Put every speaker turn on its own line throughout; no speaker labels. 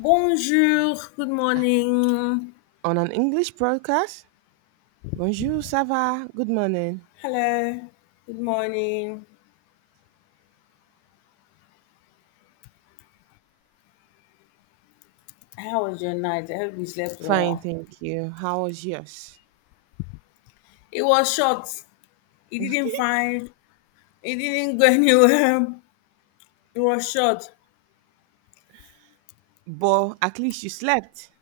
Bonjour, good morning.
On an English broadcast, bonjour, ça va? Good morning.
Hello. Good morning. How was your night? I hope you slept
Fine,
well.
thank you. How was yours?
It was short. It didn't find it didn't go anywhere. It was short.
But at least you slept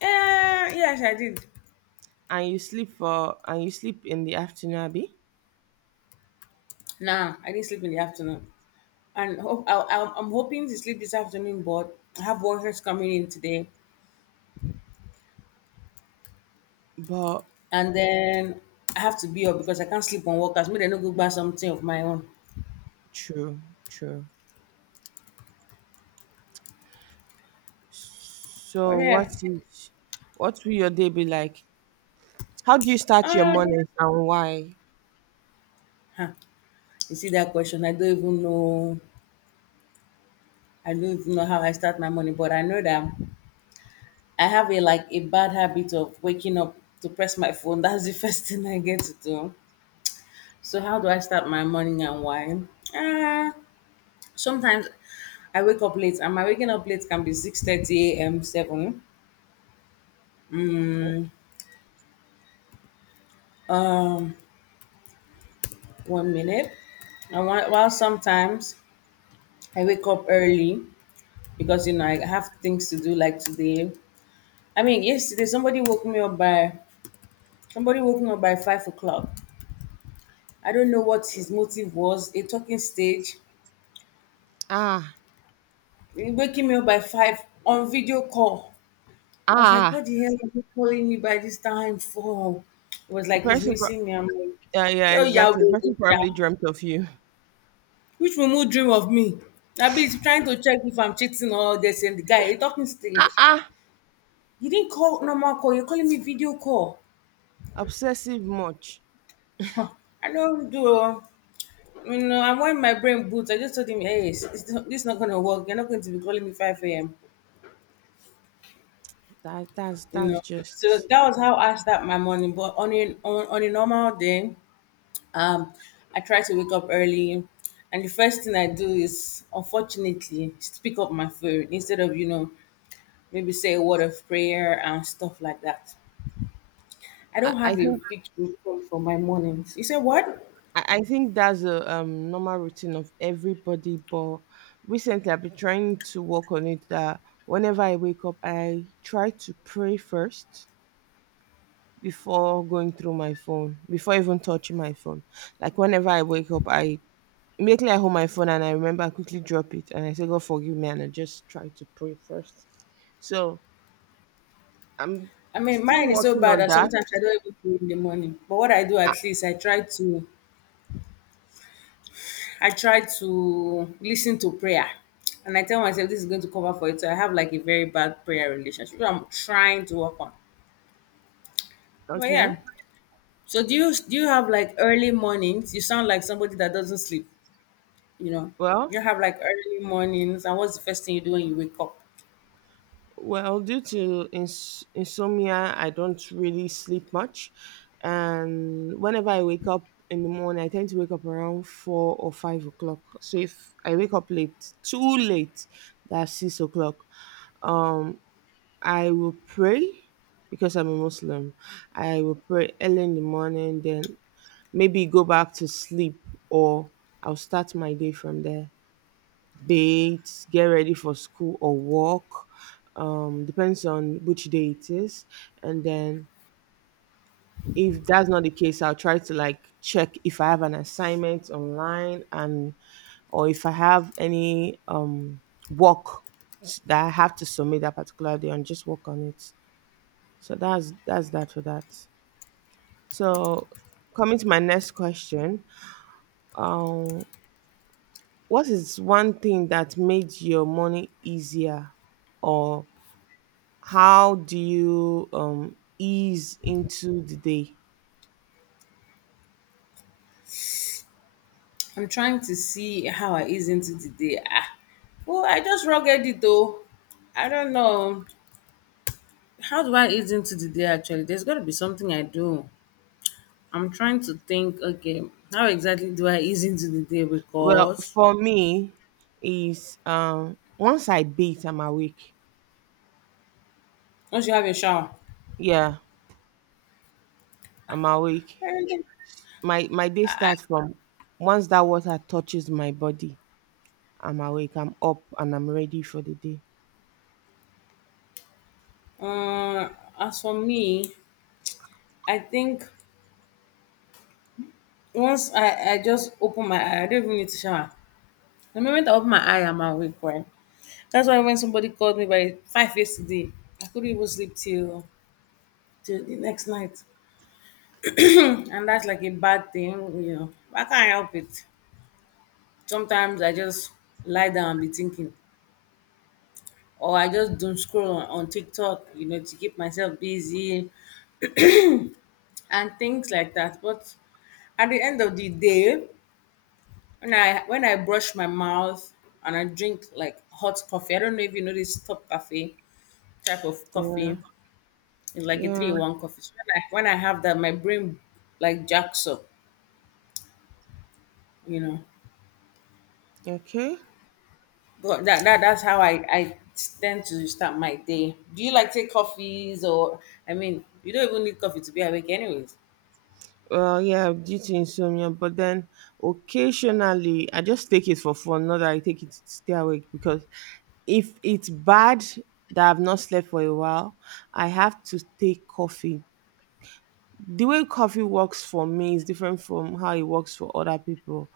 Yes, I did.
and you sleep in the afternoon, Abby.
Nah, I didn't sleep in the afternoon. And hope, I, I'm hoping to sleep this afternoon, but I have workers coming in today.
But
And then I have to be up because I can't sleep on workers. Maybe they no go buy something of my own.
true, true.
But
So
yeah.
what will your day be like? How do you start your
Um,
mornings and why?
huh. You see that question? I don't even know. I don't even know how I start my morning, but I know that I have a like a bad habit of waking up to press my phone. That's the first thing I get to do. So how do I start my morning and why? Uh, Sometimes I wake up late, and my waking up late can be 6:30 a.m. seven. Um, One minute. And while sometimes I wake up early because I have things to do like today. I mean, yesterday somebody woke me up by Somebody woken up by 5 o'clock. I don't know what his motive was, a talking stage.
Ah,
He waking me up by five on video call. I was like,
ah.
what the hell are you calling me by this time for? It was
The
like he's
person, pro-
missing me. I'm like,
yeah, yeah,
oh yeah,
exactly. The person probably dreamt of you.
which mumu dream of me? I be trying to check if I'm cheating or this and the guy, a talking
Ah,
stage.
ah.
You didn't call normal call, you're calling me video call.
Obsessive much.
Huh, I don't do oh. And when my brain boots, I just told him, hey, it's not, this not going to work. You're not going to be calling me 5 a.m.
That that's
You know,
that's
so
just.
that was how I start my morning. But on on a normal day, um, I try to wake up early. And the first thing I do is, unfortunately, is to pick up my food instead of, maybe say a word of prayer and stuff like that. I
I,
don't
I
have a
think
fixed routine for my mornings. You say what?
I think that's a normal routine of everybody, but recently I've been trying to work on it that whenever I wake up, I try to pray first before going through my phone, before even touching my phone. Like whenever I wake up, I immediately I hold my phone and I remember I quickly drop it and I say, God forgive me, and I just try to pray first. So I'm
I mean,
still
mine is so
working
bad
on
that
that.
sometimes I don't even do it in the morning. But what I do at least, I try to listen to prayer. And I tell myself this is going to cover for it. So I have like a very bad prayer relationship, which I'm trying to work on. But
Okay.
yeah. So do you have like early mornings? You sound like somebody that doesn't sleep, you know.
Well,
You have like early mornings and what's the first thing you do when you wake up?
Well, due to insomnia, I don't really sleep much. And whenever I wake up in the morning, I tend to wake up around 4 or 5 o'clock. So if I wake up late, too late, that's 6 o'clock. Um, I will pray because I'm a Muslim. I will pray early in the morning, then maybe go back to sleep, or I'll start my day from there, bathe, get ready for school or work. Depends on which day it is. And then if that's not the case, I'll try to like check if I have an assignment online, and or if I have any work that I have to submit that particular day and just work on it. So that's that for that. So, coming to my next question, um, what is one thing that made your morning easier, or how do you ease into the day?
I'm trying to see how I ease into the day. Ah. Well, I just rugged it though. I don't know. How do I ease into the day actually? There's gotta be something I do. I'm trying to think, okay, how exactly do I ease into the day?
Well,
Because
for me, is once I bathe, I'm awake.
once you have a shower,
Yeah, I'm awake.
everything.
My day
I, I-
starts from once that water touches my body. I'm awake. I'm up and I'm ready for the day.
uh, as for me, I think once I just open my eye, I don't even need to shower. The moment I open my eye, I'm awake, right? That's why when somebody called me by five yesterday, I couldn't even sleep till till the next night, and that's like a bad thing, I can't help it. Sometimes I just lie down and be thinking, or I just doom scroll on TikTok, to keep myself busy and things like that. But at the end of the day, when I brush my mouth and I drink like hot coffee, I don't know if you know this top coffee type of coffee.
Yeah.
It's like a three in
Yeah.
one coffee. So when I have that, my brain like jacks up, you know.
Okay.
But that's how I tend to start my day. Do you like take coffees or I mean, you don't even need coffee to be awake, anyways.
Well, yeah, due to insomnia, but then occasionally I just take it for fun, not that I take it to stay awake, because if it's bad that I've not slept for a while, I have to take coffee. The way coffee works for me is different from how it works for other people.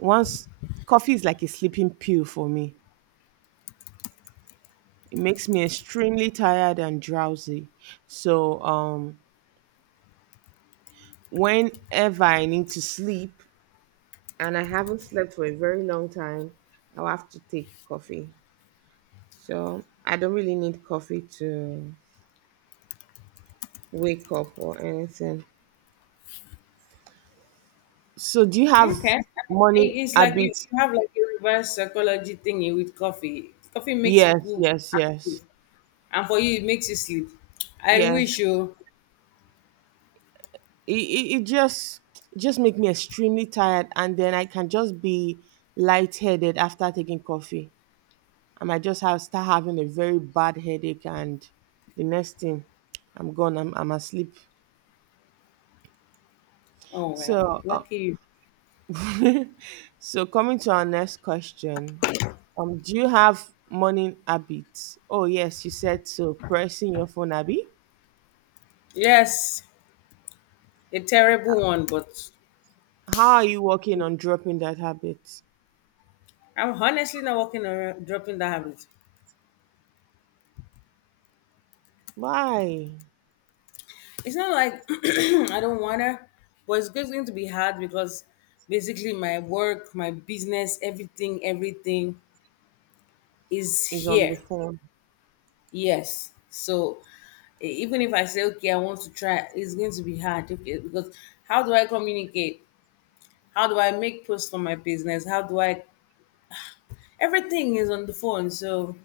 Once Coffee is like a sleeping pill for me. It makes me extremely tired and drowsy. So whenever I need to sleep, and I haven't slept for a very long time, I'll have to take coffee. So I don't really need coffee to wake up or anything. So do you have
Okay.
money
It's like
habits?
you have like a reverse psychology thingy with coffee. Coffee makes
Yes,
people
yes, yes,
active, and for you, it makes you sleep. I
yes.
wish you.
It, it, it just it just make me extremely tired, and then I can just be lightheaded after taking coffee. I might just have start having a very bad headache, and the next thing, I'm gone. I'm asleep.
Oh well,
So
lucky you.
So, coming to our next question, do you have morning habits? Oh yes, you said so. Pressing your phone, Abby.
Yes, a terrible one, but
How are you working on dropping that habit?
I'm honestly not working on dropping that habit.
Why
It's not like I don't wanna, but it's just going to be hard because basically my work, my business, everything is
is on the
here.
phone?
Yes. So E- even if I say, okay, I want to try, it's going to be hard. Okay, because how do I communicate? How do I make posts for my business? How do I? Everything is on the phone. So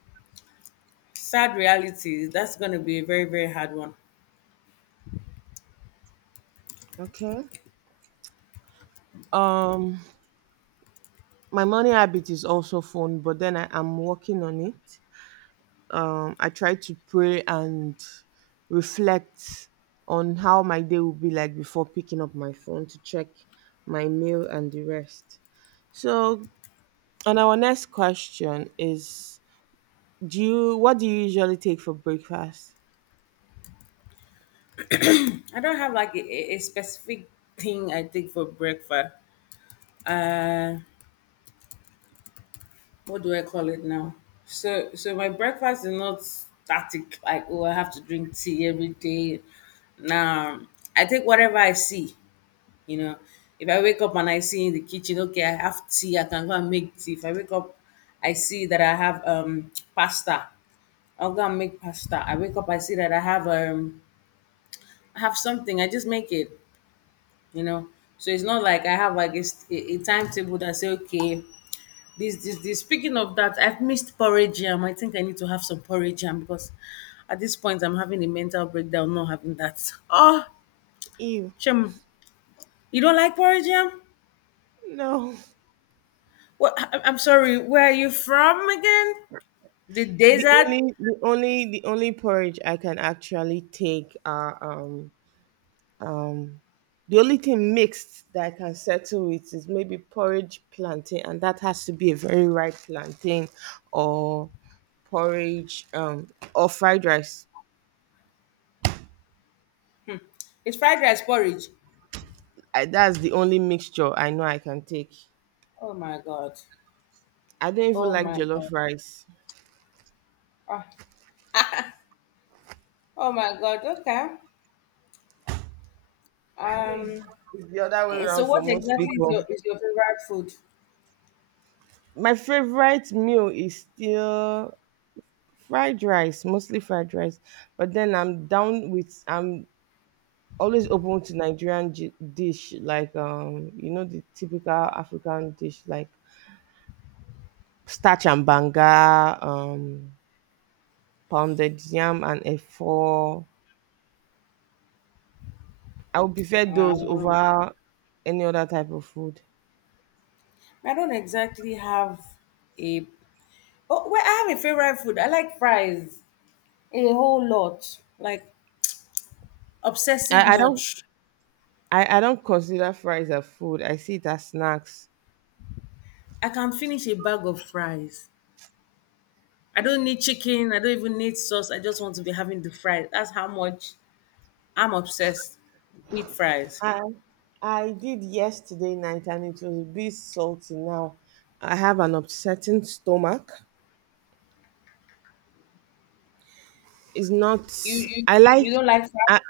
sad reality. That's going to be a very hard one.
Okay. Um, my morning habit is also phone, but then I am working on it. I try to pray and reflect on how my day will be like before picking up my phone to check my mail and the rest. So, and our next question is, do you what do you usually take for breakfast?
I don't have like a a specific thing I take for breakfast. What do I call it now? So my breakfast is not static. Like oh, I have to drink tea every day. Now I take whatever I see. You know, if I wake up and I see in the kitchen, okay, I have tea, I can go and make tea. If I wake up, I see that I have pasta, I'll go and make pasta. I wake up, I see that I have something, I just make it. You know, so it's not like I have like a timetable that say okay. This. Speaking of that, I've missed porridge jam. I think I need to have some porridge jam because at this point I'm having a mental breakdown not having that. Oh,
Ew.
Shem, you don't like porridge jam?
No.
Well, I'm sorry, where are you from again? The
The
desert?
only the only the only porridge I can actually take are the only thing mixed that I can settle with is maybe porridge plantain, and that has to be a very ripe plantain, or porridge or fried rice.
It's fried rice porridge.
That's the only mixture I know I can take.
Oh my god.
I don't even
Oh
like
my
jollof
god.
rice.
Ah, Oh, my god. Okay.
I know it's,
Um.
it's the other way
So,
around
what
for most
exactly is
people.
your favorite food?
My favorite meal is still fried rice, mostly fried rice. But then I'm down with I'm always open to Nigerian dish, like the typical African dish, like starch and banga, pounded yam and efo. I would prefer those
Um,
over any other type of food.
I don't exactly have a. Oh, well, I have a favorite food. I like fries a whole lot. Like obsessive
I, I don't
much.
I don't consider fries as food. I see it as snacks.
I can finish a bag of fries. I don't need chicken. I don't even need sauce. I just want to be having the fries. That's how much I'm obsessed with fries.
I I did yesterday night and it was a bit salty now. I have an upsetting stomach. It's not
You you
I
you
like
don't like fries?
I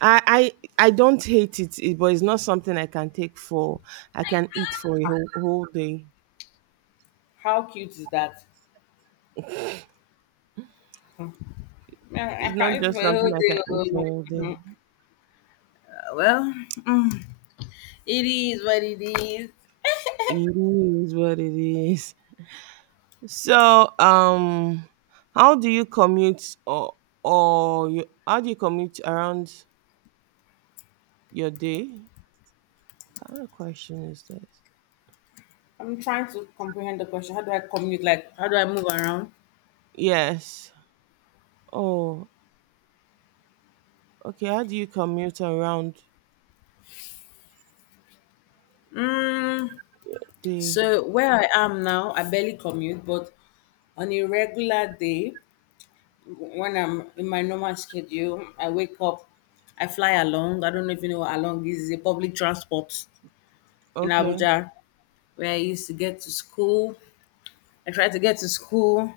I I I don't hate it, but it's not something I can take for I can eat for a whole, whole day.
How cute is that? Man,
It's
I
not
can eat
just
for a whole
something I can
day.
eat for
Oh.
a whole day.
Mhm. Uh, Well, mm, it is what it is.
It is what it is. So, how do you commute or how do you commute around your day? What kind of question is this?
I'm trying to comprehend the question. How do I commute? Like, how do I move around?
Yes. Oh, okay. How do you commute around
Mm,
the?
so where I am now, I barely commute, but on a regular day, when I'm in my normal schedule, I wake up, I fly along. I don't know if you know what along is. It's a public transport in
Okay.
Abuja where I used to get to school. I try to get to school,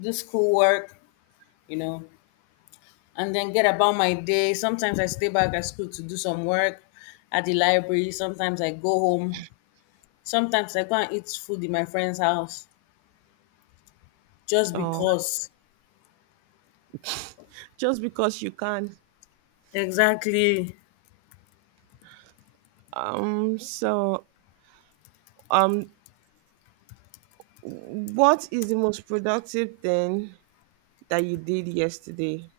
do school work, you know, and then get about my day. Sometimes I stay back at school to do some work at the library. Sometimes I go home. Sometimes I go and eat food in my friend's house just
Oh,
because.
just because you can.
Exactly.
So, um, what is the most productive thing that you did yesterday?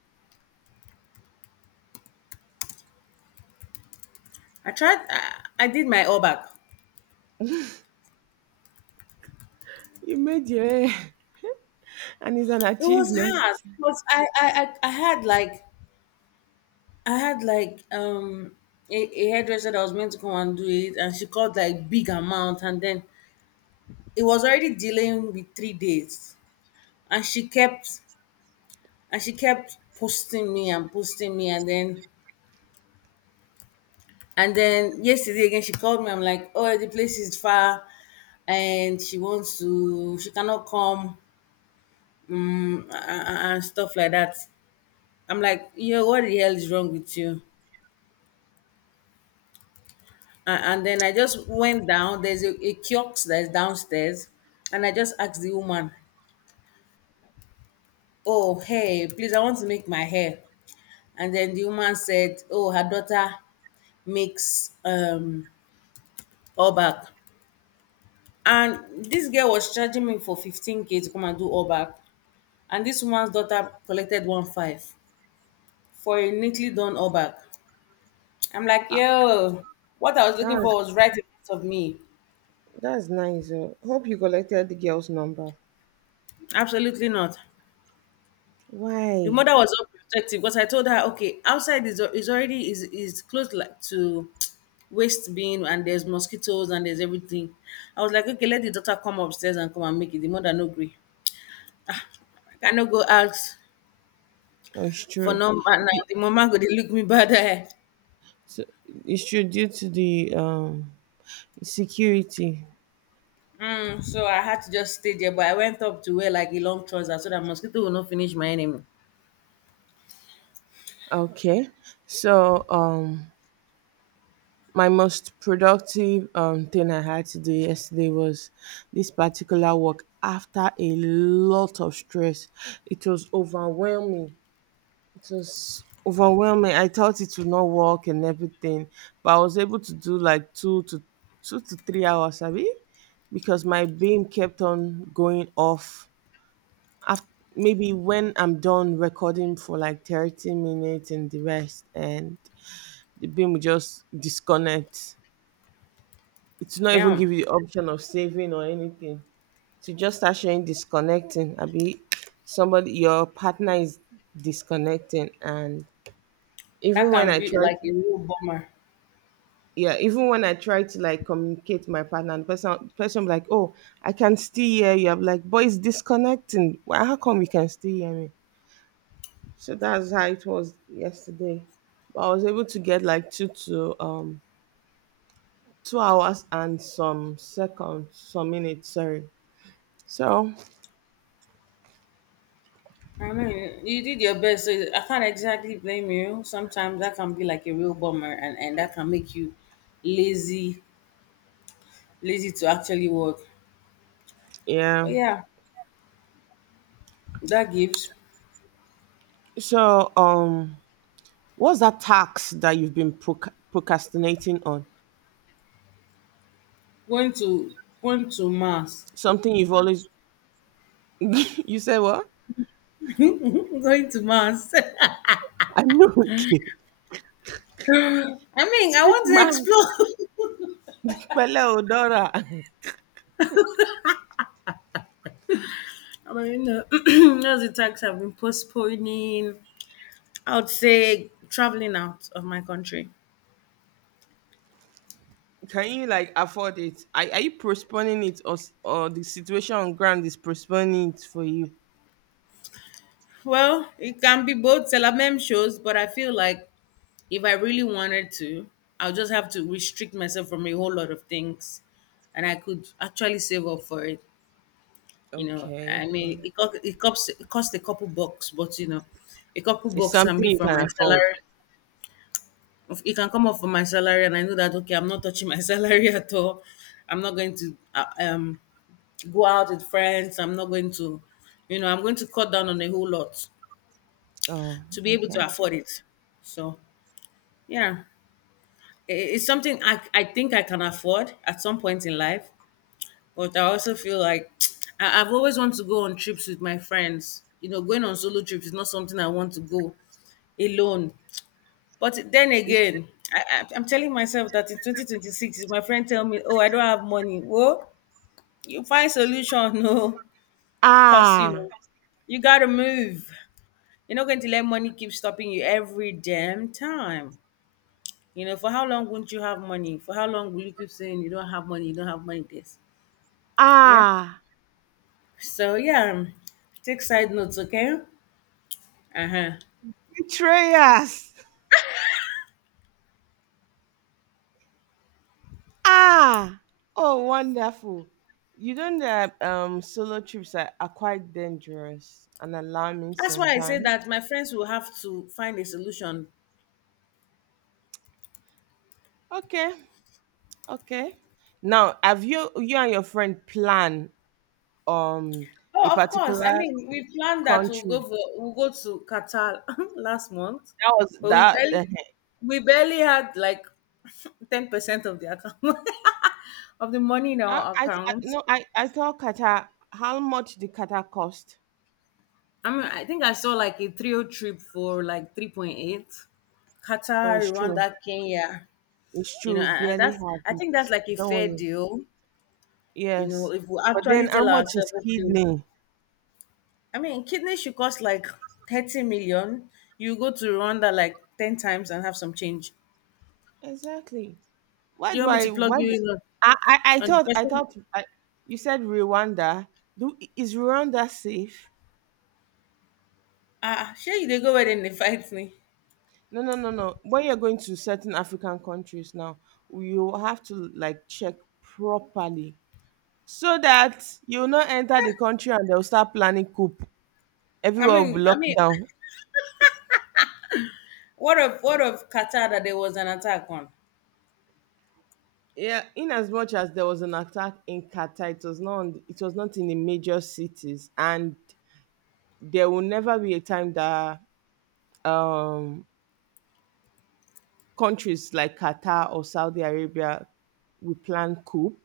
I tried, I did my all back.
You made your hair, and it's an
It was
achievement.
hard because I had like I had like um a hairdresser that was meant to come and do it and she called like big amount and then it was already delaying with three days and she kept posting me and then yesterday again she called me. I'm like oh the place is far and she wants to she cannot come and stuff like that. I'm like yo what the hell is wrong with you. A- and then I just went down. There's a kiosk that's downstairs, and I just asked the woman, "Oh, hey, please, I want to make my hair." And then the woman said, "Oh, her daughter makes all back." And this girl was charging me for 15K to come and do all back, and this woman's daughter collected one five for a neatly done all back. I'm like,
Ah,
yo, what I was looking
That's
for was right in front of me.
that's nice. Oh, hope you collected the girl's number.
Absolutely not. The
Why?
mother was all protective because I told her, okay, outside is, al- is close like to waste bin and there's mosquitoes and there's everything. I was like, okay, let the daughter come upstairs and come and make it. The mother no agree. Ah, I cannot go out
Oh, it's
for
true.
number now.
Du-
The mama go they look me bad eye.
so- It's true, due to the security.
So I had to just stay there, but I went up to wear like a long trouser so that mosquito will not finish my enemy.
Okay. So, my most productive thing I had to do yesterday was this particular work after a lot of stress. It was overwhelming. It was overwhelming. I thought it would not work and everything, but I was able to do like two to three hours, abi? Because my beam kept on going off. After, maybe when I'm done recording for like 30 minutes and the rest, and the bin will just disconnect. It will not even
Damn,
give you the option of saving or anything. So just start showing disconnecting. I be somebody your partner is disconnecting, and
that
even when
can
I
be
try
like
to
a real bomber.
yeah, even when I try to like communicate with my partner, and the person be like, oh, I can still hear you. I'm like, boy, it's disconnecting. Why How come you can still hear me? So that's how it was yesterday. But I was able to get like two to 2 hours and some seconds, some minutes, sorry. So
I mean, you did your best, so I can't exactly blame you. Sometimes that can be like a real bummer, and that can make you lazy, lazy to actually work. But
yeah.
yeah, that gives
So what's that tax that you've been procrastinating on?
going to going to mass,
Something you've always you said what?
going to mass.
I know, okay.
I mean, I
Which
want to
man?
explore.
Pele Odora.
I mean, those attacks have been postponing. I would say traveling out of my country.
Can you like afford it? Are you postponing it, or the situation on ground is postponing it for you?
Well, it can be both Telamem shows, but I feel like if I really wanted to, I'll just have to restrict myself from a whole lot of things, and I could actually save up for it. You know,
Okay,
I
okay.
mean, it costs a couple bucks, but a couple
It's
bucks can
something
be
you
from
can
my
afford.
salary. If it can come off from my salary, and I know that okay, I'm not touching my salary at all. I'm not going to go out with friends. I'm not going to, you know, I'm going to cut down on a whole lot
Oh,
to be able to
okay.
afford it. So yeah. It's something I think I can afford at some point in life, but I also feel like I've always wanted to go on trips with my friends. You know, going on solo trips is not something I want to go alone. But then again, I'm telling myself that in 2026, if my friend tell me, "Oh, I don't have money," well, you find solution, no, cause you
Ah,
know you gotta move. You're not going to let money keep stopping you every damn time. You know, for how long won't you have money? For how long will you keep saying you don't have money, you don't have money this? Yeah.
ah.
So yeah, take side notes, okay? Uh-huh.
Betrayers. Ah, oh, wonderful. You know that solo trips are quite dangerous and alarming
That's why I say
sometimes.
that my friends will have to find a solution.
Okay, okay. Now, have you you and your friend plan um a
Oh, of course. I
particular
mean, we planned that
country?
we'll go to Qatar last month,
That was
but we
that.
barely
The,
we barely had like 10% of the account of the money in our
I-
account.
no, I thought Qatar. How much did Qatar cost?
I mean, I think I saw like a trio trip for like 3.8,
Oh,
Qatar,
it's true.
Rwanda, Kenya,
It's
you know,
true. We barely have
I
it.
think that's like a
Don't
fair
worry.
deal, you know,
Yes,
if we
but
actually
then how
tell
much is
ourselves, okay,
kidney?
kidney should cost like 30 million. You go to Rwanda like 10 times and have some change.
Exactly. Why
You
do
want me to
I?
plug you in
I
on the
thought. I
person?
thought you said Rwanda? Do is Rwanda safe?
Ah, sure, you they go where then they fight me.
No, no, no, no. When you're going to certain African countries now, you have to like check properly, so that you'll not enter the country and they'll start planning coup.
I
Everywhere will be
mean, I
locked
mean,
down.
what of Qatar that there was an attack on?
Yeah, in as much as there was an attack in Qatar, it was not in the major cities, and there will never be a time that um countries like Qatar or Saudi Arabia will plan coup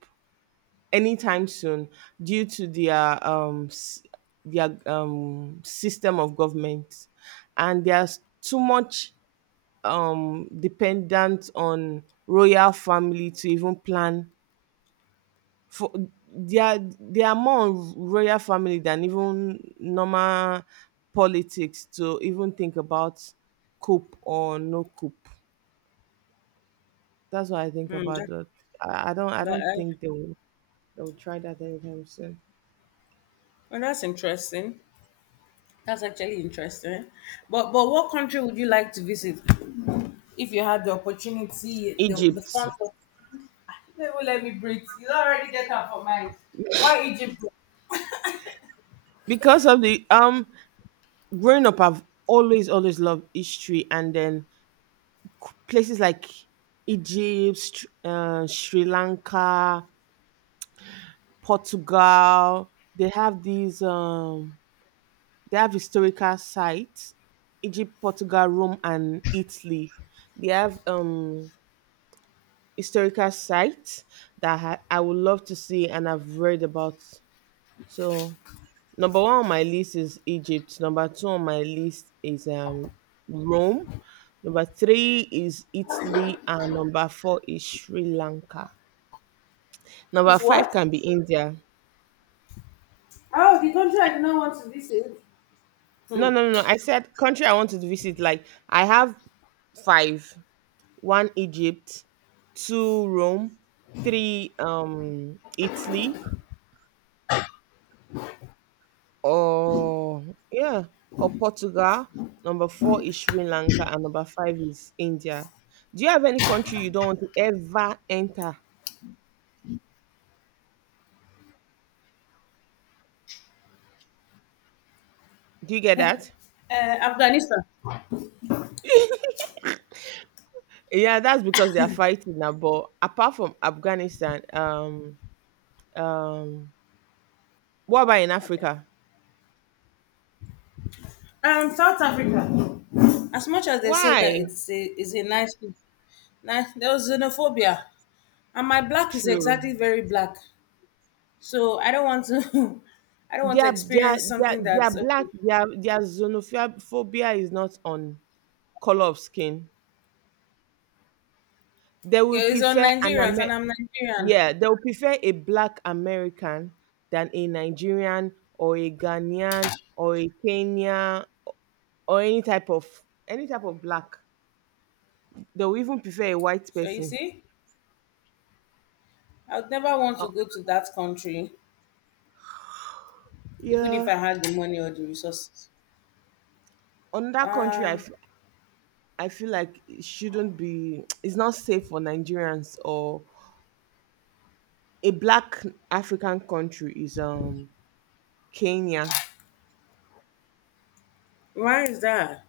anytime soon, due to their system of government, and there's too much dependent on royal family to even plan for. They are more on royal family than even normal politics to even think about coup or no coup. That's what I think
Hmm,
about that. I, I don't I
that,
don't
uh,
think they will try that anytime soon.
well, that's interesting. That's actually interesting. But what country would you like to visit if you had the opportunity, the
Egypt.
funds? For- They will let me breathe. You already get up for mine. Why Egypt?
Because of the Growing up, I've always always loved history, and then places like Egypt, Sri Lanka, Portugal, they have these they have historical sites. Egypt, Portugal, Rome and Italy. They have historical sites that I would love to see and I've read about. So, number one on my list is Egypt. Number two on my list is Rome. Number three is Italy, and number four is Sri Lanka. Number
It's
five
what?
can be India.
Oh, the country I do not want to visit. Hmm.
No, no, no, no. I said country I want to visit. Like, I have five: one Egypt, two Rome, three Italy, or yeah, or Portugal. Number four is Sri Lanka, and number five is India. Do you have any country you don't want to ever enter? Do you get that?
Afghanistan.
Yeah, that's because they are fighting now. But apart from Afghanistan, um, what about in
Okay.
Africa?
South Africa. As much as they say that
Why?
it's a is a nice, nice, there was xenophobia, and my black is
True.
exactly very black, so I don't want to, I don't want to experience something that's
Their black
okay.
their xenophobia is not on color of skin. They will
Okay, it's on
prefer an
Nigerians, and
Amer-
I'm Nigerian.
yeah, they'll prefer a black American than a Nigerian or a Ghanaian or a Kenyan or any type of black. They'll even prefer a white
So you
person.
see, I would never want
Uh,
to go to that country, even if
yeah,
I had the money or the resources.
on that country,
Um,
I feel like it shouldn't be. It's not safe for Nigerians or a black African country is Kenya.
Why is that?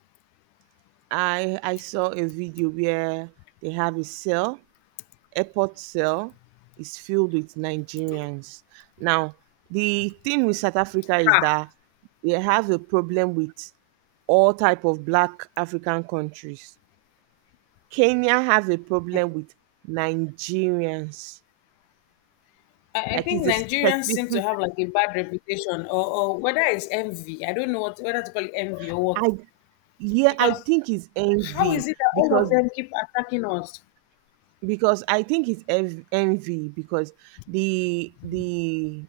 I saw a video where they have a cell airport cell is filled with Nigerians. Now, the thing with South Africa is that they have a problem with all type of black African countries. Kenya have a problem with Nigerians.
I
Like
think
it's a
Nigerians seem to
specific
have like a bad reputation, or whether it's envy. I don't know what whether to call it envy or what.
I yeah, I
Because
think it's
how is
envy
it that all of
because
them keep attacking us?
because I think it's env- envy because the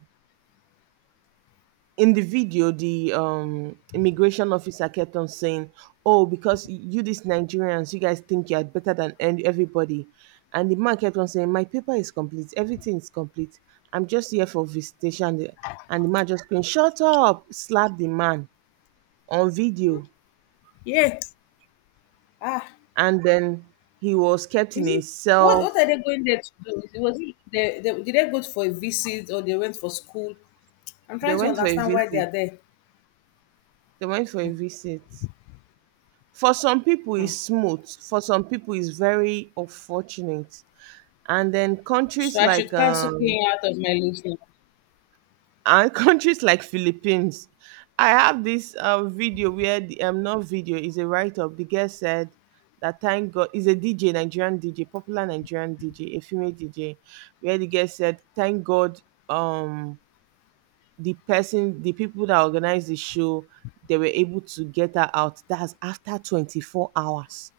in the video, the immigration officer kept on saying, "Oh, because you these Nigerians, you guys think you are better than everybody," and the man kept on saying, "My paper is complete. Everything is complete. I'm just here for visitation." And the man just screamed, "Shut up!" Slapped the man on video,
Yeah. Ah,
and then he was kept in
is
a
it?
cell.
What are they going there to do? Is it? Was it they, did they go for a visit or they went for school? I'm
They
trying to
went for a
understand why they
visit.
are there.
They went for a visit. For some people,
Hmm.
it's smooth. For some people, it's very unfortunate. And then
So
countries
I
like
should cancel paying out of my list now.
and countries like Philippines, I have this video where the not video, is a write-up. The guest said that thank God is a DJ, Nigerian DJ, popular Nigerian DJ, a female DJ, where the guest said thank God, um the person, the people that organized the show, they were able to get her out, that's after 24 hours.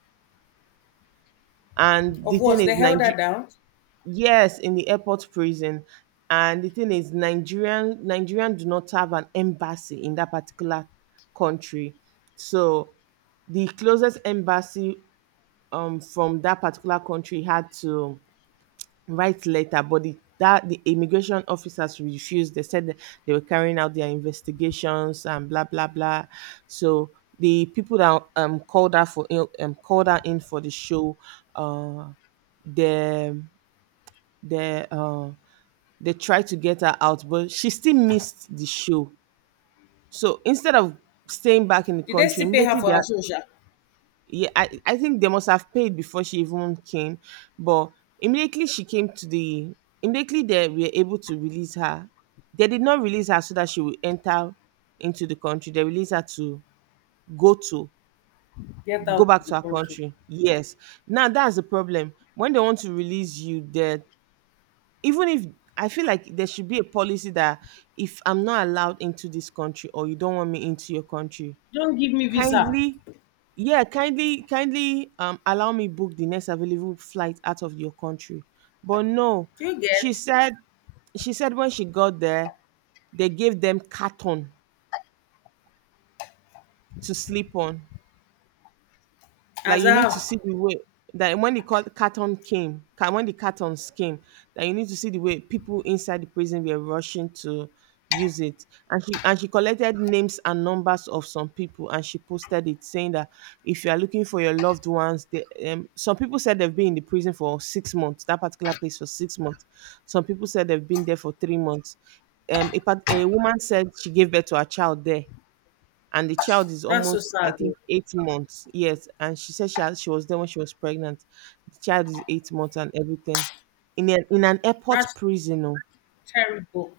And the
Of
thing
what? They
is
held her
Nigeria.
down?
Yes, in the airport prison. And the thing is, Nigerian do not have an embassy in that particular country. So the closest embassy from that particular country had to write letter, but the immigration officers refused. They said that they were carrying out their investigations and blah blah blah. So the people that called her for called her in for the show, uh, the the uh they tried to get her out, but she still missed the show. So instead of staying back in the
Did they
country,
still pay her
immediately
for
they
her
are,
social?
yeah, I think they must have paid before she even came. But immediately she came to the immediately they were able to release her. They did not release her so that she would enter into the country. They released her to go to
Get
go
out
back
of the
to her
country.
country. Yes. Now that's the problem. When they want to release you, they even if I feel like there should be a policy that if I'm not allowed into this country or you don't want me into your country,
Don't give me visa.
kindly, yeah, kindly, kindly, allow me book the next available flight out of your country. But no,
Do you
she
get?
said she said when she got there, they gave them carton to sleep on. Like
As
you
I
need to
have.
see the way that when the cartons came, that you need to see the way people inside the prison were rushing to use it. And she collected names and numbers of some people, and she posted it saying that if you are looking for your loved ones, some people said they've been in the prison for 6 months, that particular place for 6 months. Some people said they've been there for 3 months. A woman said she gave birth to her child there and the child is
That's so
almost, I
sad though.
think, 8 months. Yes. And she said she was there when she was pregnant. The child is 8 months and everything in an airport
That's
prison. Oh,
terrible.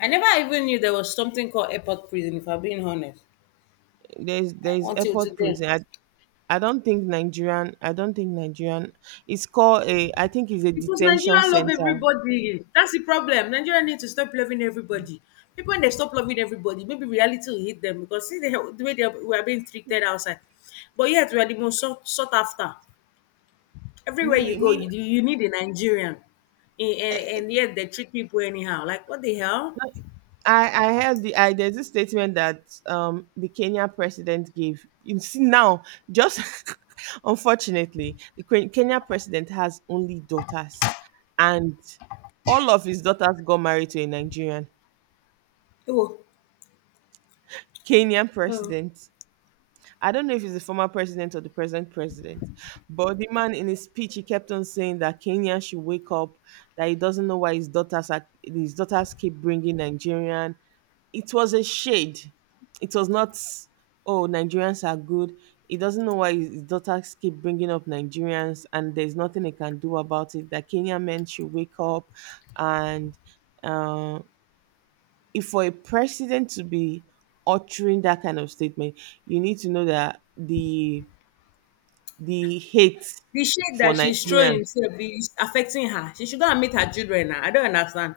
I never even knew there was something called airport prison, if I'm being honest,
there's
eh,
there's
until
airport
today.
prison. I don't think Nigerian, it's called a, I think it's a
Because
detention
Nigeria love
center.
everybody. That's the problem. Nigeria need to stop loving everybody. People, when they stop loving everybody, maybe reality will hit them because see the way they are, we are being treated outside. But yet, we are the most sought, sought after. Everywhere
Me
you go,
me
you need a Nigerian. And yet, they treat people anyhow. Like, what the hell?
I heard the there's a statement that the Kenyan president gave. You see now, just unfortunately, the Kenya president has only daughters. And all of his daughters got married to a Nigerian,
Oh,
Kenyan
oh.
president. I don't know if he's the former president or the present president, but the man in his speech he kept on saying that Kenya should wake up, that he doesn't know why his daughters keep bringing Nigerian. It was a shade. It was not oh Nigerians are good. He doesn't know why his daughters keep bringing up Nigerians, and there's nothing he can do about it. That Kenyan men should wake up, and uh, if for a president to be uttering that kind of statement, you need to know that the hate
The shade
for
that she's throwing
Nigerians.
itself is affecting her. She should go and meet her children now. I don't understand.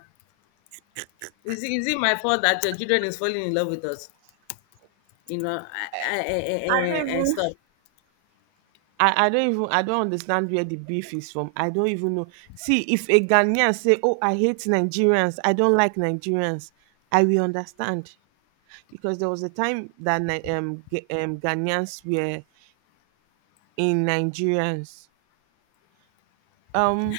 Is it my fault that your children is falling in love with us? You know, I I,
I don't
I, I, I
even
stop.
I don't even I don't understand where the beef is from. I don't even know. See, if a Ghanaian say, oh, I hate Nigerians, I don't like Nigerians, I will understand. Because there was a time that Ghanaians were in Nigerians. Um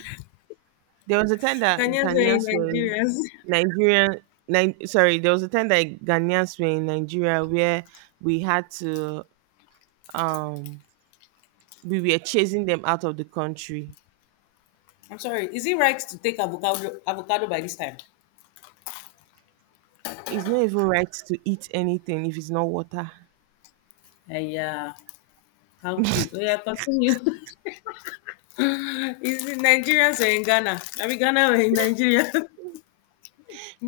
There was a time that
Kenyans were in
Ghanaians were in
Nigerians.
Nigeria. Sorry, there was a time that Ghanaians were in Nigeria where we had to um we were chasing them out of the country.
I'm sorry. Is it right to take avocado by this time?
It's not even right to eat anything if it's not water.
Yeah, how cute. Oh yeah, continue. Is it Nigerians or in Ghana? Are we Ghana or in Nigeria?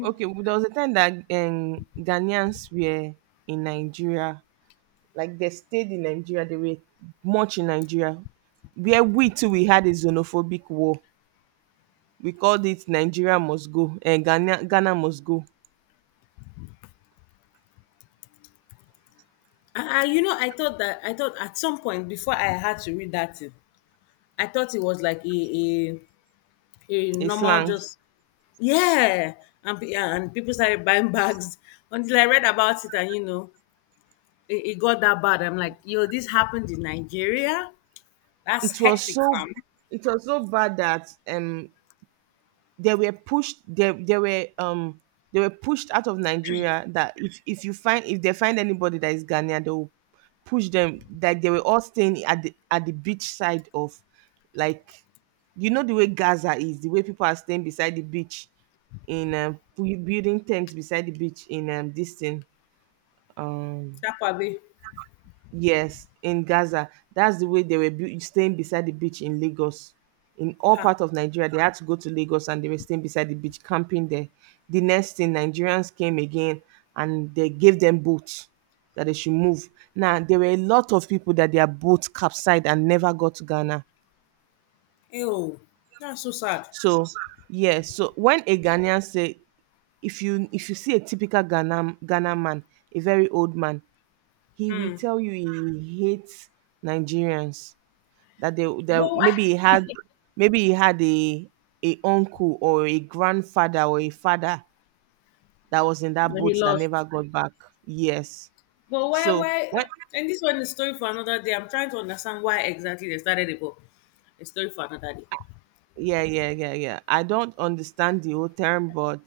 Okay, well, there was a time that Ghanaians were in Nigeria. Like they stayed in Nigeria, they were much in Nigeria. Where we too we had a xenophobic war. We called it Nigeria must go and Ghana must go.
Ah, you know, I thought at some point before I had to read that thing, I thought it was like a
A
normal
slangs.
just, yeah, and people started buying bags until I read about it, and you know, it got that bad. I'm like, yo, this happened in Nigeria. That's
It was
hectic,
so
fam.
it was so bad that they were pushed they, they were um they were pushed out of Nigeria that if you find if they find anybody that is Ghanaian they will push them, that they were all staying at the beach side of, like, you know the way Gaza is, the way people are staying beside the beach in building tents beside the beach in this thing um
That probably,
yes, in Gaza. That's the way they were staying beside the beach in Lagos. In all
ha,
part of Nigeria, they had to go to Lagos and they were staying beside the beach, camping there. The next thing, Nigerians came again and they gave them boats that they should move. Now, there were a lot of people that their boats capsized and never got to Ghana.
ew, that's so sad.
So, yes, so when a Ghanaian say, if you see a typical Ghana man, a very old man, he will tell you he hates Nigerians, that they
But
that
why?
maybe he had maybe he had a a uncle or a grandfather or a father that was in that
But he
boat that never
lost.
got back. Yes.
But why?
So
Why?
when
And this one is story for another day. I'm trying to understand why exactly they started it, but a story for another day.
yeah yeah yeah yeah I don't understand the whole term, but